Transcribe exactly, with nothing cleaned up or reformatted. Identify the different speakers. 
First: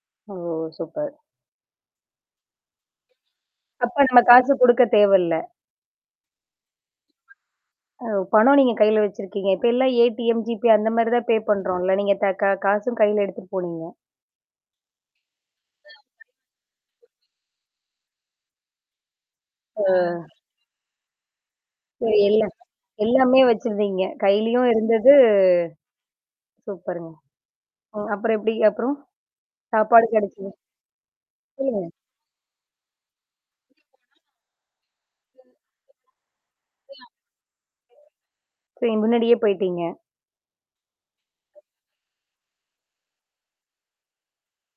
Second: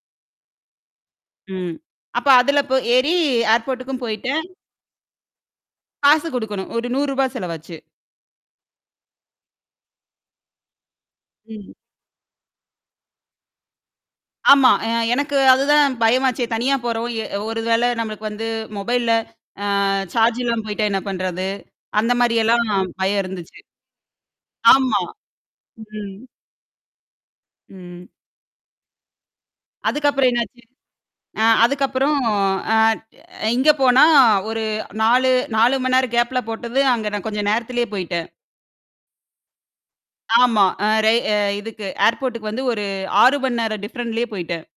Speaker 1: ஓ! Super.
Speaker 2: ம். அப்ப அதில போய் ஏறி ஏர்போர்டுக்கும்
Speaker 1: அப்ப நம்ம
Speaker 2: போயிட்டேன்.
Speaker 1: காசு கொடுக்கத் தேவல்ல.
Speaker 2: காசு கொடுக்கணும். ஒரு நூரூவா செலவு ஆச்சு.
Speaker 1: அ, பணம் நீங்க கையில வச்சுருக்கீங்க! இப்ப எல்லாம் ஏடிஎம், ஜீபே அந்தமாரி தான் பே
Speaker 2: ம்.
Speaker 1: பண்ணுறோன்ல. நீங்க க காசும் கையில எடுத்துகிட்டு போனீங்க.
Speaker 2: ஆமா. அ எனக்கு அதுதான் பயமாச்சே தனியா போறோம், எ ஒரு வேளை நம்மளுக்கு வந்து மொபைல்ல, அ
Speaker 1: ஆ.
Speaker 2: சார்ஜ் இல்லாம போய்ட்டா என்ன பண்றது? அந்த
Speaker 1: சரி எல்லாம்
Speaker 2: மாரியெல்லாம் பயம்
Speaker 1: எல்லாமே
Speaker 2: இருந்துச்சு.
Speaker 1: வச்சிருந்தீங்க கையிலேயும்
Speaker 2: ஆமா.
Speaker 1: இருந்தது.
Speaker 2: ம்.
Speaker 1: சூப்பருங்க. ம்.
Speaker 2: ம்.
Speaker 1: அப்புறம் எப்பிடி அப்புறம், சாப்பாடு
Speaker 2: அதுக்கப்புறம்
Speaker 1: கிடைச்சதா?
Speaker 2: என்னாச்சு ஆ,
Speaker 1: சொல்லுங்க.
Speaker 2: அதுக்கப்புறம். ஆ, இ இங்க
Speaker 1: [unintelligible]
Speaker 2: போனா ஒரு நாலு நாலு மணி நேரம் கேப்ல போட்டது, அங்க நான் கொஞ்சம் நேரத்திலேயே போயிட்டேன்.
Speaker 1: சரி, முன்னாடியே போயிட்டீங்க.
Speaker 2: ஆமா. அ ரேய் அ இதுக்கு ஏர்போர்டுக்கு வந்து ஒரு ஆறு மணி நேரம் டிஃப்ரென்ட்லயே போயிட்டேன்.